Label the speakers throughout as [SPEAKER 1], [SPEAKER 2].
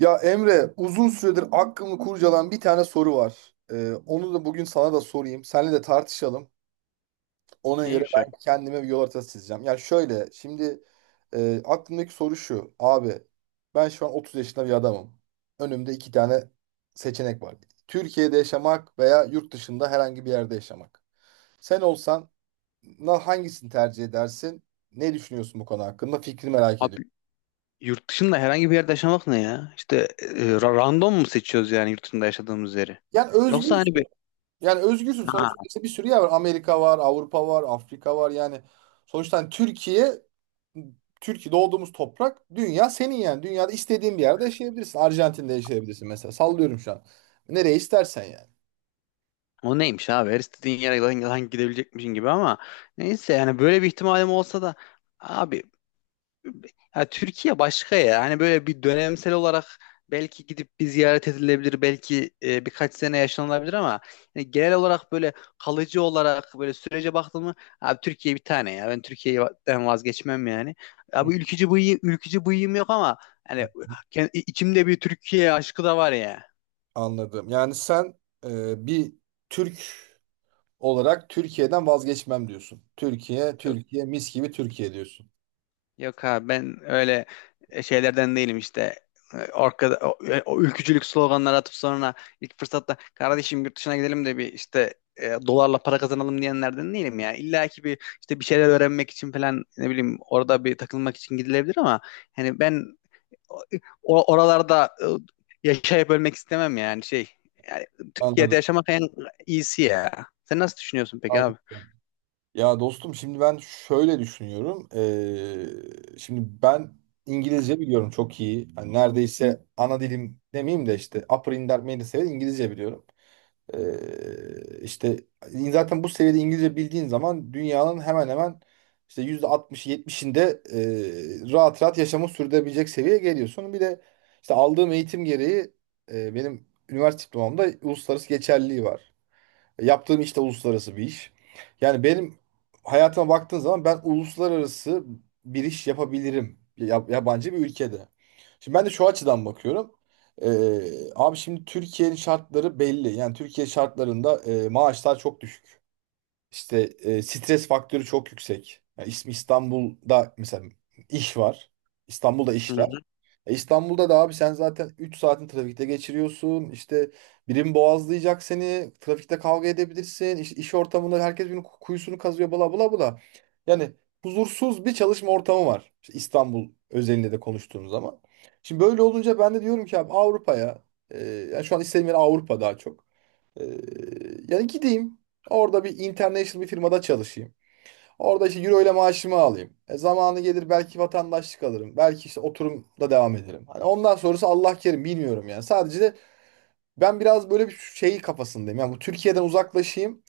[SPEAKER 1] Ya Emre, uzun süredir aklımı kurcalayan bir tane soru var. Onu da bugün sana da sorayım. Seninle de tartışalım. Ona göre
[SPEAKER 2] Neymiş ya?
[SPEAKER 1] ben kendime bir yol haritası çizeceğim. Yani şöyle, şimdi aklımdaki soru şu. Abi, ben şu an 30 yaşında bir adamım. Önümde iki tane seçenek var. Türkiye'de yaşamak veya yurt dışında herhangi bir yerde yaşamak. Sen olsan hangisini tercih edersin? Ne düşünüyorsun bu konu hakkında? Fikri merak
[SPEAKER 2] Abi
[SPEAKER 1] ediyorum.
[SPEAKER 2] yurt dışında herhangi bir yerde yaşamak ne ya? İşte random mu seçiyoruz, yani yurt dışında yaşadığımız yeri?
[SPEAKER 1] Yani
[SPEAKER 2] Yoksa
[SPEAKER 1] özgür
[SPEAKER 2] hani bir
[SPEAKER 1] Yani özgürsün.
[SPEAKER 2] ha,
[SPEAKER 1] Sonuçta işte bir sürü yer var. Amerika var, Avrupa var, Afrika var. Yani sonuçta hani Türkiye, Türkiye doğduğumuz toprak, dünya senin yani. Dünyada istediğin bir yerde yaşayabilirsin. Arjantin'de yaşayabilirsin mesela. Sallıyorum şu an. Nereye istersen yani.
[SPEAKER 2] o neymiş abi, her istediğin yere lan gidebilecekmişin gibi ama neyse, yani böyle bir ihtimalim olsa da abi, ya Türkiye başka ya. Hani böyle bir dönemsel olarak belki gidip bir ziyaret edilebilir, belki birkaç sene yaşanılabilir ama yani genel olarak böyle kalıcı olarak böyle sürece baktım mı, abi Türkiye bir tane ya. Ben Türkiye'den vazgeçmem yani.
[SPEAKER 1] Hı
[SPEAKER 2] Abi ülkücü bıyığım yok ama hani
[SPEAKER 1] hı.
[SPEAKER 2] içimde bir Türkiye aşkı da var ya.
[SPEAKER 1] Anladım. Yani sen bir Türk olarak Türkiye'den vazgeçmem diyorsun. Türkiye, Türkiye, mis gibi Türkiye diyorsun.
[SPEAKER 2] Yok abi, ben öyle şeylerden değilim işte. O ülkücülük sloganları atıp sonra ilk fırsatta kardeşim yurt dışına gidelim de bir işte dolarla para kazanalım diyenlerden değilim ya. İlla ki bir işte bir şeyler öğrenmek için falan, ne bileyim, orada bir takılmak için gidilebilir ama hani ben oralarda yaşayıp ölmek istemem yani şey. Yani Türkiye'de
[SPEAKER 1] Anladım.
[SPEAKER 2] yaşamak en iyisi ya. Sen nasıl düşünüyorsun peki
[SPEAKER 1] Anladım.
[SPEAKER 2] abi?
[SPEAKER 1] Ya dostum şimdi ben şöyle düşünüyorum. Şimdi ben İngilizce biliyorum çok iyi. Hani neredeyse ana dilim demeyeyim de işte upper intermediate seviye İngilizce biliyorum. İşte zaten bu seviyede İngilizce bildiğin zaman dünyanın hemen hemen işte %60'ı 70'inde rahat rahat yaşamı sürdürebilecek seviyeye geliyorsun. Bir de işte aldığım eğitim gereği benim üniversite diplomamda uluslararası geçerliliği var. Yaptığım iş de uluslararası bir iş. Yani benim hayatıma baktığın zaman ben uluslararası bir iş yapabilirim. Yabancı bir ülkede. Şimdi ben de şu açıdan bakıyorum. Abi şimdi Türkiye'nin şartları belli. Yani Türkiye şartlarında maaşlar çok düşük. İşte stres faktörü çok yüksek. Ya ismi İstanbul'da mesela iş var. İstanbul'da
[SPEAKER 2] Hı
[SPEAKER 1] işler.
[SPEAKER 2] hı.
[SPEAKER 1] E, İstanbul'da da abi sen zaten 3 saatin trafikte geçiriyorsun. İşte birim boğazlayacak seni. Trafikte kavga edebilirsin. İş ortamında herkes birbirinin kuyusunu kazıyor bla bla bla. Yani huzursuz bir çalışma ortamı var. İşte İstanbul özelinde de konuştuğum zaman. Şimdi böyle olunca ben de diyorum ki abi Avrupa'ya e, yani şu an istediğim yer Avrupa daha çok. Ee, yani gideyim. Orada bir international bir firmada çalışayım. Orada işte euro ile maaşımı alayım. Zamanı gelir belki vatandaşlık alırım. Belki işte oturumda devam ederim. Hani ondan sonrası Allah kerim bilmiyorum yani. Sadece de ben biraz böyle bir şey kafasındayım. Yani bu Türkiye'den uzaklaşayım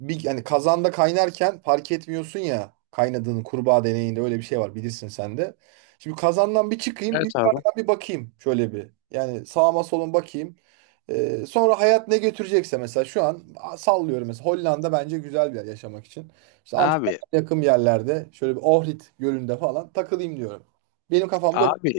[SPEAKER 1] bir yani kazanda kaynarken fark etmiyorsun ya kaynadığını kurbağa deneyinde öyle bir şey var bilirsin sen de. Şimdi kazandan bir çıkayım bir
[SPEAKER 2] Evet abi.
[SPEAKER 1] yukarıdan bir bakayım şöyle bir. Yani sağıma soluma bakayım. Sonra hayat ne götürecekse mesela şu an sallıyorum mesela Hollanda bence güzel bir yer yaşamak için. İşte
[SPEAKER 2] Abi,
[SPEAKER 1] Amsterdam'a yakın yerlerde şöyle bir Ohrid Gölü'nde falan takılayım diyorum. Benim kafamda bu.
[SPEAKER 2] abi,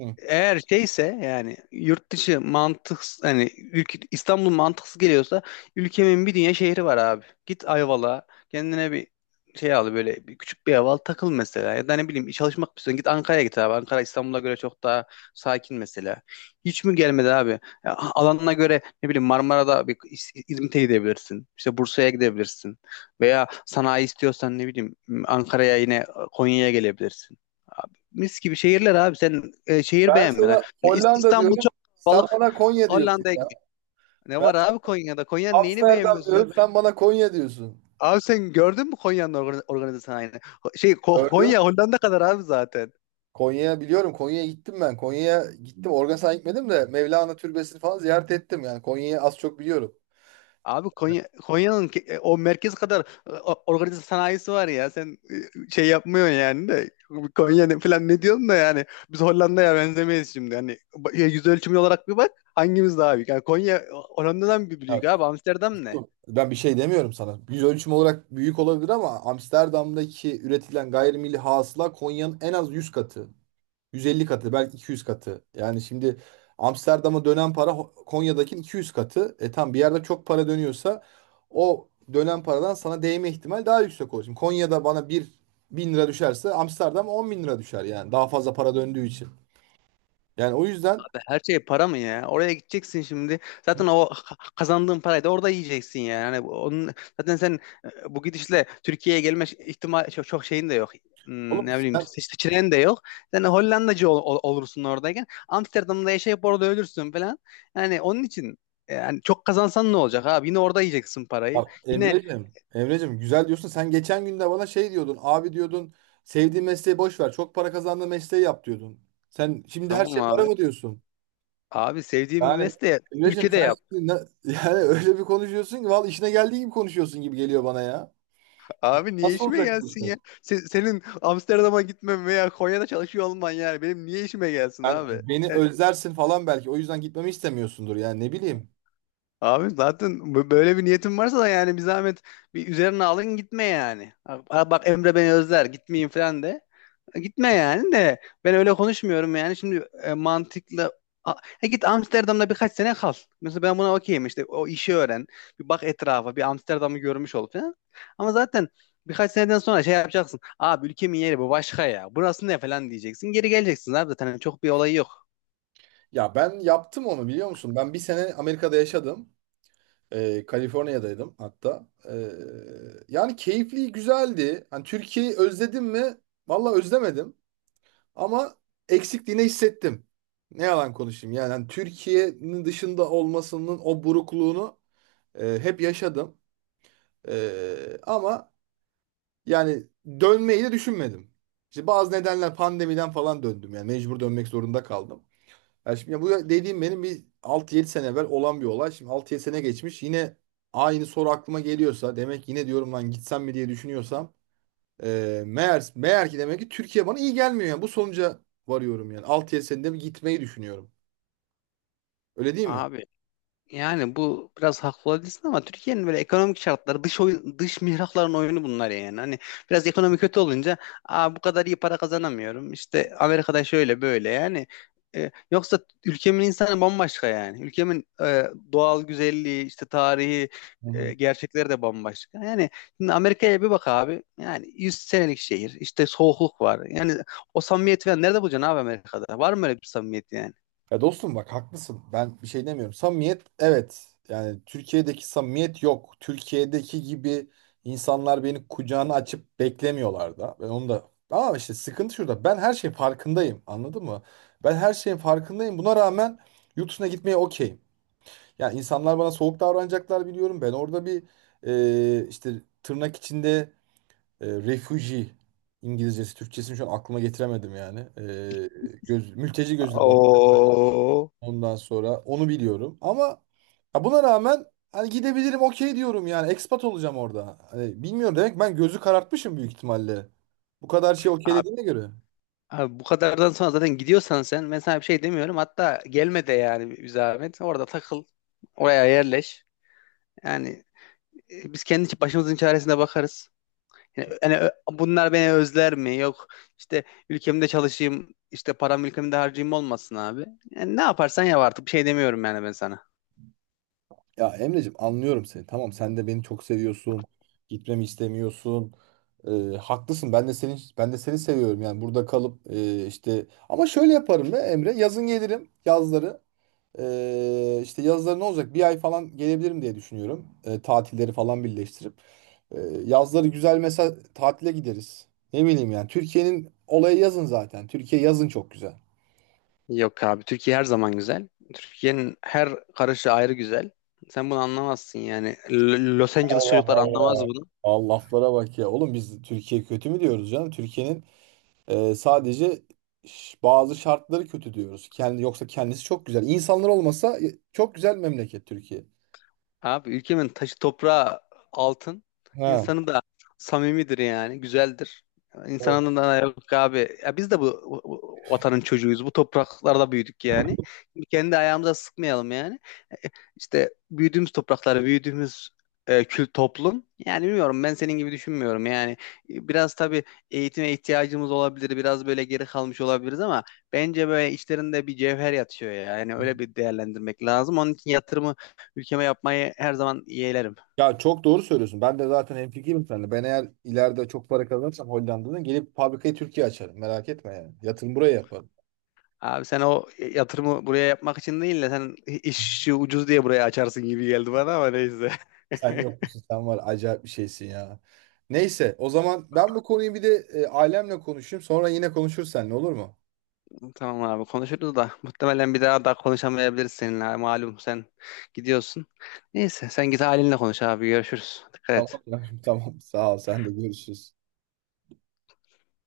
[SPEAKER 1] Hı.
[SPEAKER 2] eğer şeyse yani yurt dışı mantık, hani ülke, İstanbul mantıksız geliyorsa ülkemin bir dünya şehri var abi. Git Ayvalık'a, kendine bir şey al, böyle bir küçük bir ev al takıl mesela, ya da ne bileyim, çalışmak istiyorsan git Ankara'ya, git abi. Ankara İstanbul'a göre çok daha sakin mesela. Hiç mi gelmedi abi? Ya, alanına göre ne bileyim, Marmara'da bir İzmit'e gidebilirsin. İşte Bursa'ya gidebilirsin. Veya sanayi istiyorsan, ne bileyim, Ankara'ya, yine Konya'ya gelebilirsin, mis gibi şehirler abi. Sen şehir
[SPEAKER 1] Ben
[SPEAKER 2] beğenmiyorsun.
[SPEAKER 1] sana
[SPEAKER 2] Ya
[SPEAKER 1] Hollanda
[SPEAKER 2] İstanbul
[SPEAKER 1] diyorum
[SPEAKER 2] çok
[SPEAKER 1] sen
[SPEAKER 2] balık.
[SPEAKER 1] bana Konya diyorsun
[SPEAKER 2] Hollanda'ya
[SPEAKER 1] ya.
[SPEAKER 2] gidiyor. Ne
[SPEAKER 1] Ben
[SPEAKER 2] var abi Konya'da? Konya'nın neyini
[SPEAKER 1] Amsterdam
[SPEAKER 2] beğenmiyorsun sen?
[SPEAKER 1] diyorum sen bana Konya diyorsun.
[SPEAKER 2] Abi sen gördün mü Konya'nın organize sanayini?
[SPEAKER 1] Gördün
[SPEAKER 2] Konya Hollanda kadar abi zaten.
[SPEAKER 1] Konya'ya biliyorum. Konya'ya gittim ben. Konya'ya gittim. Organ San'a gitmedim de Mevlana Türbesi'ni falan ziyaret ettim. Yani Konya'yı az çok biliyorum.
[SPEAKER 2] Abi, Konya'nın o merkez kadar organize sanayisi var ya. Sen şey yapmıyorsun yani de, Konya ne falan ne diyorsun da yani biz Hollanda'ya benzemeyiz şimdi. Hani yüz ölçümü olarak bir bak, hangimiz daha büyük? Yani Konya Hollanda'dan bir
[SPEAKER 1] Ya,
[SPEAKER 2] büyük abi. Amsterdam ne?
[SPEAKER 1] ben bir şey demiyorum sana. Yüz ölçümü olarak büyük olabilir ama Amsterdam'daki üretilen gayrimilli hasıla Konya'nın en az 100 katı. 150 katı belki 200 katı. Yani şimdi Amsterdam'a dönen para Konya'daki 200 katı. E tam bir yerde çok para dönüyorsa o dönen paradan sana değme ihtimal daha yüksek olur. Şimdi Konya'da bana bir 1.000 lira düşerse Amsterdam 10 bin lira düşer yani daha fazla para döndüğü için. Yani o yüzden
[SPEAKER 2] Her şey para mı ya? Oraya gideceksin şimdi. Zaten o kazandığın parayı da orada yiyeceksin yani. Hani onun zaten sen bu gidişle Türkiye'ye gelme ihtimal çok şeyin de yok. Hmm,
[SPEAKER 1] oğlum
[SPEAKER 2] ne bileyim,
[SPEAKER 1] sen
[SPEAKER 2] seçeneğin de yok. Sen Hollandacı olursun oradayken. Amsterdam'da yaşayıp orada ölürsün falan. Yani onun için yani çok kazansan ne olacak abi? Yine orada yiyeceksin parayı.
[SPEAKER 1] bak
[SPEAKER 2] Yine
[SPEAKER 1] Emre'cim güzel diyorsun sen geçen gün de bana şey diyordun abi diyordun sevdiğin mesleği boş ver çok para kazandığın mesleği yap diyordun. Sen şimdi her
[SPEAKER 2] tamam
[SPEAKER 1] şey para
[SPEAKER 2] abi.
[SPEAKER 1] mı diyorsun?
[SPEAKER 2] Abi, sevdiğin bir
[SPEAKER 1] Yani
[SPEAKER 2] mesleği
[SPEAKER 1] Emre'cim
[SPEAKER 2] ülkede
[SPEAKER 1] sen
[SPEAKER 2] yap.
[SPEAKER 1] şimdi yani öyle bir konuşuyorsun ki vallahi işine geldiği gibi konuşuyorsun gibi geliyor bana ya.
[SPEAKER 2] Abi niye
[SPEAKER 1] Nasıl
[SPEAKER 2] işime
[SPEAKER 1] olacak bu
[SPEAKER 2] gelsin
[SPEAKER 1] işte?
[SPEAKER 2] ya? Senin Amsterdam'a gitmem veya Konya'da çalışıyor olman yani benim niye işime gelsin
[SPEAKER 1] Ben
[SPEAKER 2] abi?
[SPEAKER 1] beni
[SPEAKER 2] Yani,
[SPEAKER 1] özlersin falan belki. O yüzden gitmemi istemiyorsundur yani ne bileyim.
[SPEAKER 2] abi zaten böyle bir niyetin varsa da yani bir zahmet bir üzerine alın, gitme yani. Ha Bak, Emre beni özler, gitmeyin falan de. Gitme yani de, ben öyle konuşmuyorum yani şimdi, mantıklı A- git Amsterdam'da birkaç sene kal. Mesela ben buna okeyim, işte o işi öğren. Bir bak etrafa, bir Amsterdam'ı görmüş ol falan. Ama zaten birkaç seneden sonra şey yapacaksın. Abi ülkemin yeri bu başka ya. Burası ne falan diyeceksin. Geri geleceksin abi zaten. Hani çok bir olayı yok.
[SPEAKER 1] Ya ben yaptım onu biliyor musun? Ben bir sene Amerika'da yaşadım. Kaliforniya'daydım hatta. Yani keyifli, güzeldi. Hani Türkiye'yi özledim mi? Vallahi özlemedim. Ama eksikliğini hissettim. Ne yalan konuşayım. Yani hani Türkiye'nin dışında olmasının o burukluğunu hep yaşadım. Ama yani dönmeyi de düşünmedim. İşte bazı nedenler pandemiden falan döndüm. Yani mecbur dönmek zorunda kaldım. Yani şimdi bu dediğim benim bir 6 7 sene evvel olan bir olay. Şimdi 6 7 sene geçmiş. Yine aynı soru aklıma geliyorsa demek yine diyorum lan gitsem mi diye düşünüyorsam meğer ki demek ki Türkiye bana iyi gelmiyor. Yani bu sonuca varıyorum yani. 6 7 senede bir gitmeyi düşünüyorum. Öyle değil mi?
[SPEAKER 2] Abi yani bu biraz haklı olabilirsin ama Türkiye'nin böyle ekonomik şartları dış oyun, dış mihrakların oyunu bunlar yani. Hani biraz ekonomi kötü olunca, aa, bu kadar iyi para kazanamıyorum. İşte Amerika'da şöyle böyle yani. E, yoksa ülkemin insanı bambaşka yani. Ülkemin doğal güzelliği, işte tarihi, gerçekleri de bambaşka. Yani şimdi Amerika'ya bir bak abi. Yani 100 senelik şehir, işte soğukluk var. Yani o samimiyeti falan nerede bulacaksın abi Amerika'da? Var mı öyle bir samimiyet yani?
[SPEAKER 1] Ya dostum bak haklısın. Ben bir şey demiyorum. Samimiyet evet. Yani Türkiye'deki samimiyet yok. Türkiye'deki gibi insanlar beni kucağına açıp beklemiyorlar da. Ben onu da ama işte sıkıntı şurada. Ben her şeyin farkındayım. Anladın mı? Ben her şeyin farkındayım. Buna rağmen yurt dışına gitmeye okeyim. Yani insanlar bana soğuk davranacaklar biliyorum. Ben orada bir işte tırnak içinde refugee İngilizcesi, Türkçesini şu an aklıma getiremedim yani. Mülteci gözüyle
[SPEAKER 2] Oo.
[SPEAKER 1] ondan sonra onu biliyorum. Ama ya buna rağmen hani gidebilirim okey diyorum yani. Ekspat olacağım orada. Hani bilmiyorum demek ben gözü karartmışım büyük ihtimalle. Bu kadar şey okeylediğine göre.
[SPEAKER 2] Abi bu kadardan sonra zaten gidiyorsan sen, ben sana bir şey demiyorum. Hatta gelme de yani bir zahmet. Orada takıl. Oraya yerleş. Yani biz kendi başımızın çaresine bakarız. Yani, bunlar beni özler mi? Yok işte, ülkemde çalışayım, işte param ülkemde harcayayım olmasın abi. Yani ne yaparsan yap artık, bir şey demiyorum yani ben sana.
[SPEAKER 1] Ya Emreciğim anlıyorum seni. Tamam sen de beni çok seviyorsun. Gitmemi istemiyorsun. Ee, haklısın. Ben de seni seviyorum. Yani burada kalıp işte ama şöyle yaparım be Emre. Yazın gelirim yazları. İşte yazları ne olacak? Bir ay falan gelebilirim diye düşünüyorum. Tatilleri falan birleştirip. Ee, yazları güzel mesela tatile gideriz. Ne bileyim yani. Türkiye'nin olayı yazın zaten. Türkiye yazın çok güzel.
[SPEAKER 2] Yok abi, Türkiye her zaman güzel. Türkiye'nin her karışı ayrı güzel. Sen bunu anlamazsın yani. Los Angeles
[SPEAKER 1] Allah
[SPEAKER 2] çocuklar anlamaz
[SPEAKER 1] Allah.
[SPEAKER 2] bunu.
[SPEAKER 1] Allah laflara bak ya. Oğlum biz Türkiye kötü mü diyoruz canım? Türkiye'nin sadece bazı şartları kötü diyoruz. Kendi yoksa kendisi çok güzel. İnsanlar olmasa çok güzel memleket Türkiye.
[SPEAKER 2] Abi ülkemin taşı toprağı altın.
[SPEAKER 1] Ha.
[SPEAKER 2] İnsanı da samimidir yani. Güzeldir.
[SPEAKER 1] Evet.
[SPEAKER 2] İnsanın da yok abi. Ya biz de bu vatanın çocuğuyuz. Bu topraklarda büyüdük yani. Kendi ayağımıza sıkmayalım yani. İşte büyüdüğümüz topraklar, büyüdüğümüz kült toplum. Yani bilmiyorum, ben senin gibi düşünmüyorum. Yani biraz tabii eğitime ihtiyacımız olabilir. Biraz böyle geri kalmış olabiliriz ama bence böyle içlerinde bir cevher yatıyor ya. Yani öyle bir değerlendirmek lazım. Onun için yatırımı ülkeme yapmayı her zaman yeğlerim.
[SPEAKER 1] Ya çok doğru söylüyorsun. Ben de zaten hemfikirim seninle. Ben eğer ileride çok para kazanırsam Hollanda'dan gelip fabrikayı Türkiye açarım. Merak etme yani. Yatırım buraya yaparım.
[SPEAKER 2] Abi, yatırımı buraya yapmak için değil de sen işi ucuz diye buraya açarsın gibi geldi bana, ama neyse.
[SPEAKER 1] Sen yok musun? Sen var. Acayip bir şeysin ya. Neyse o zaman ben bu konuyu bir de ailemle konuşayım. Sonra yine konuşuruz seninle olur mu?
[SPEAKER 2] Tamam abi, konuşuruz da muhtemelen bir daha konuşamayabiliriz seninle, malum sen gidiyorsun. Neyse, sen git halinle konuş abi, görüşürüz. Dikkat et.
[SPEAKER 1] Tamam. Tamam sağ ol sen de görüşürüz.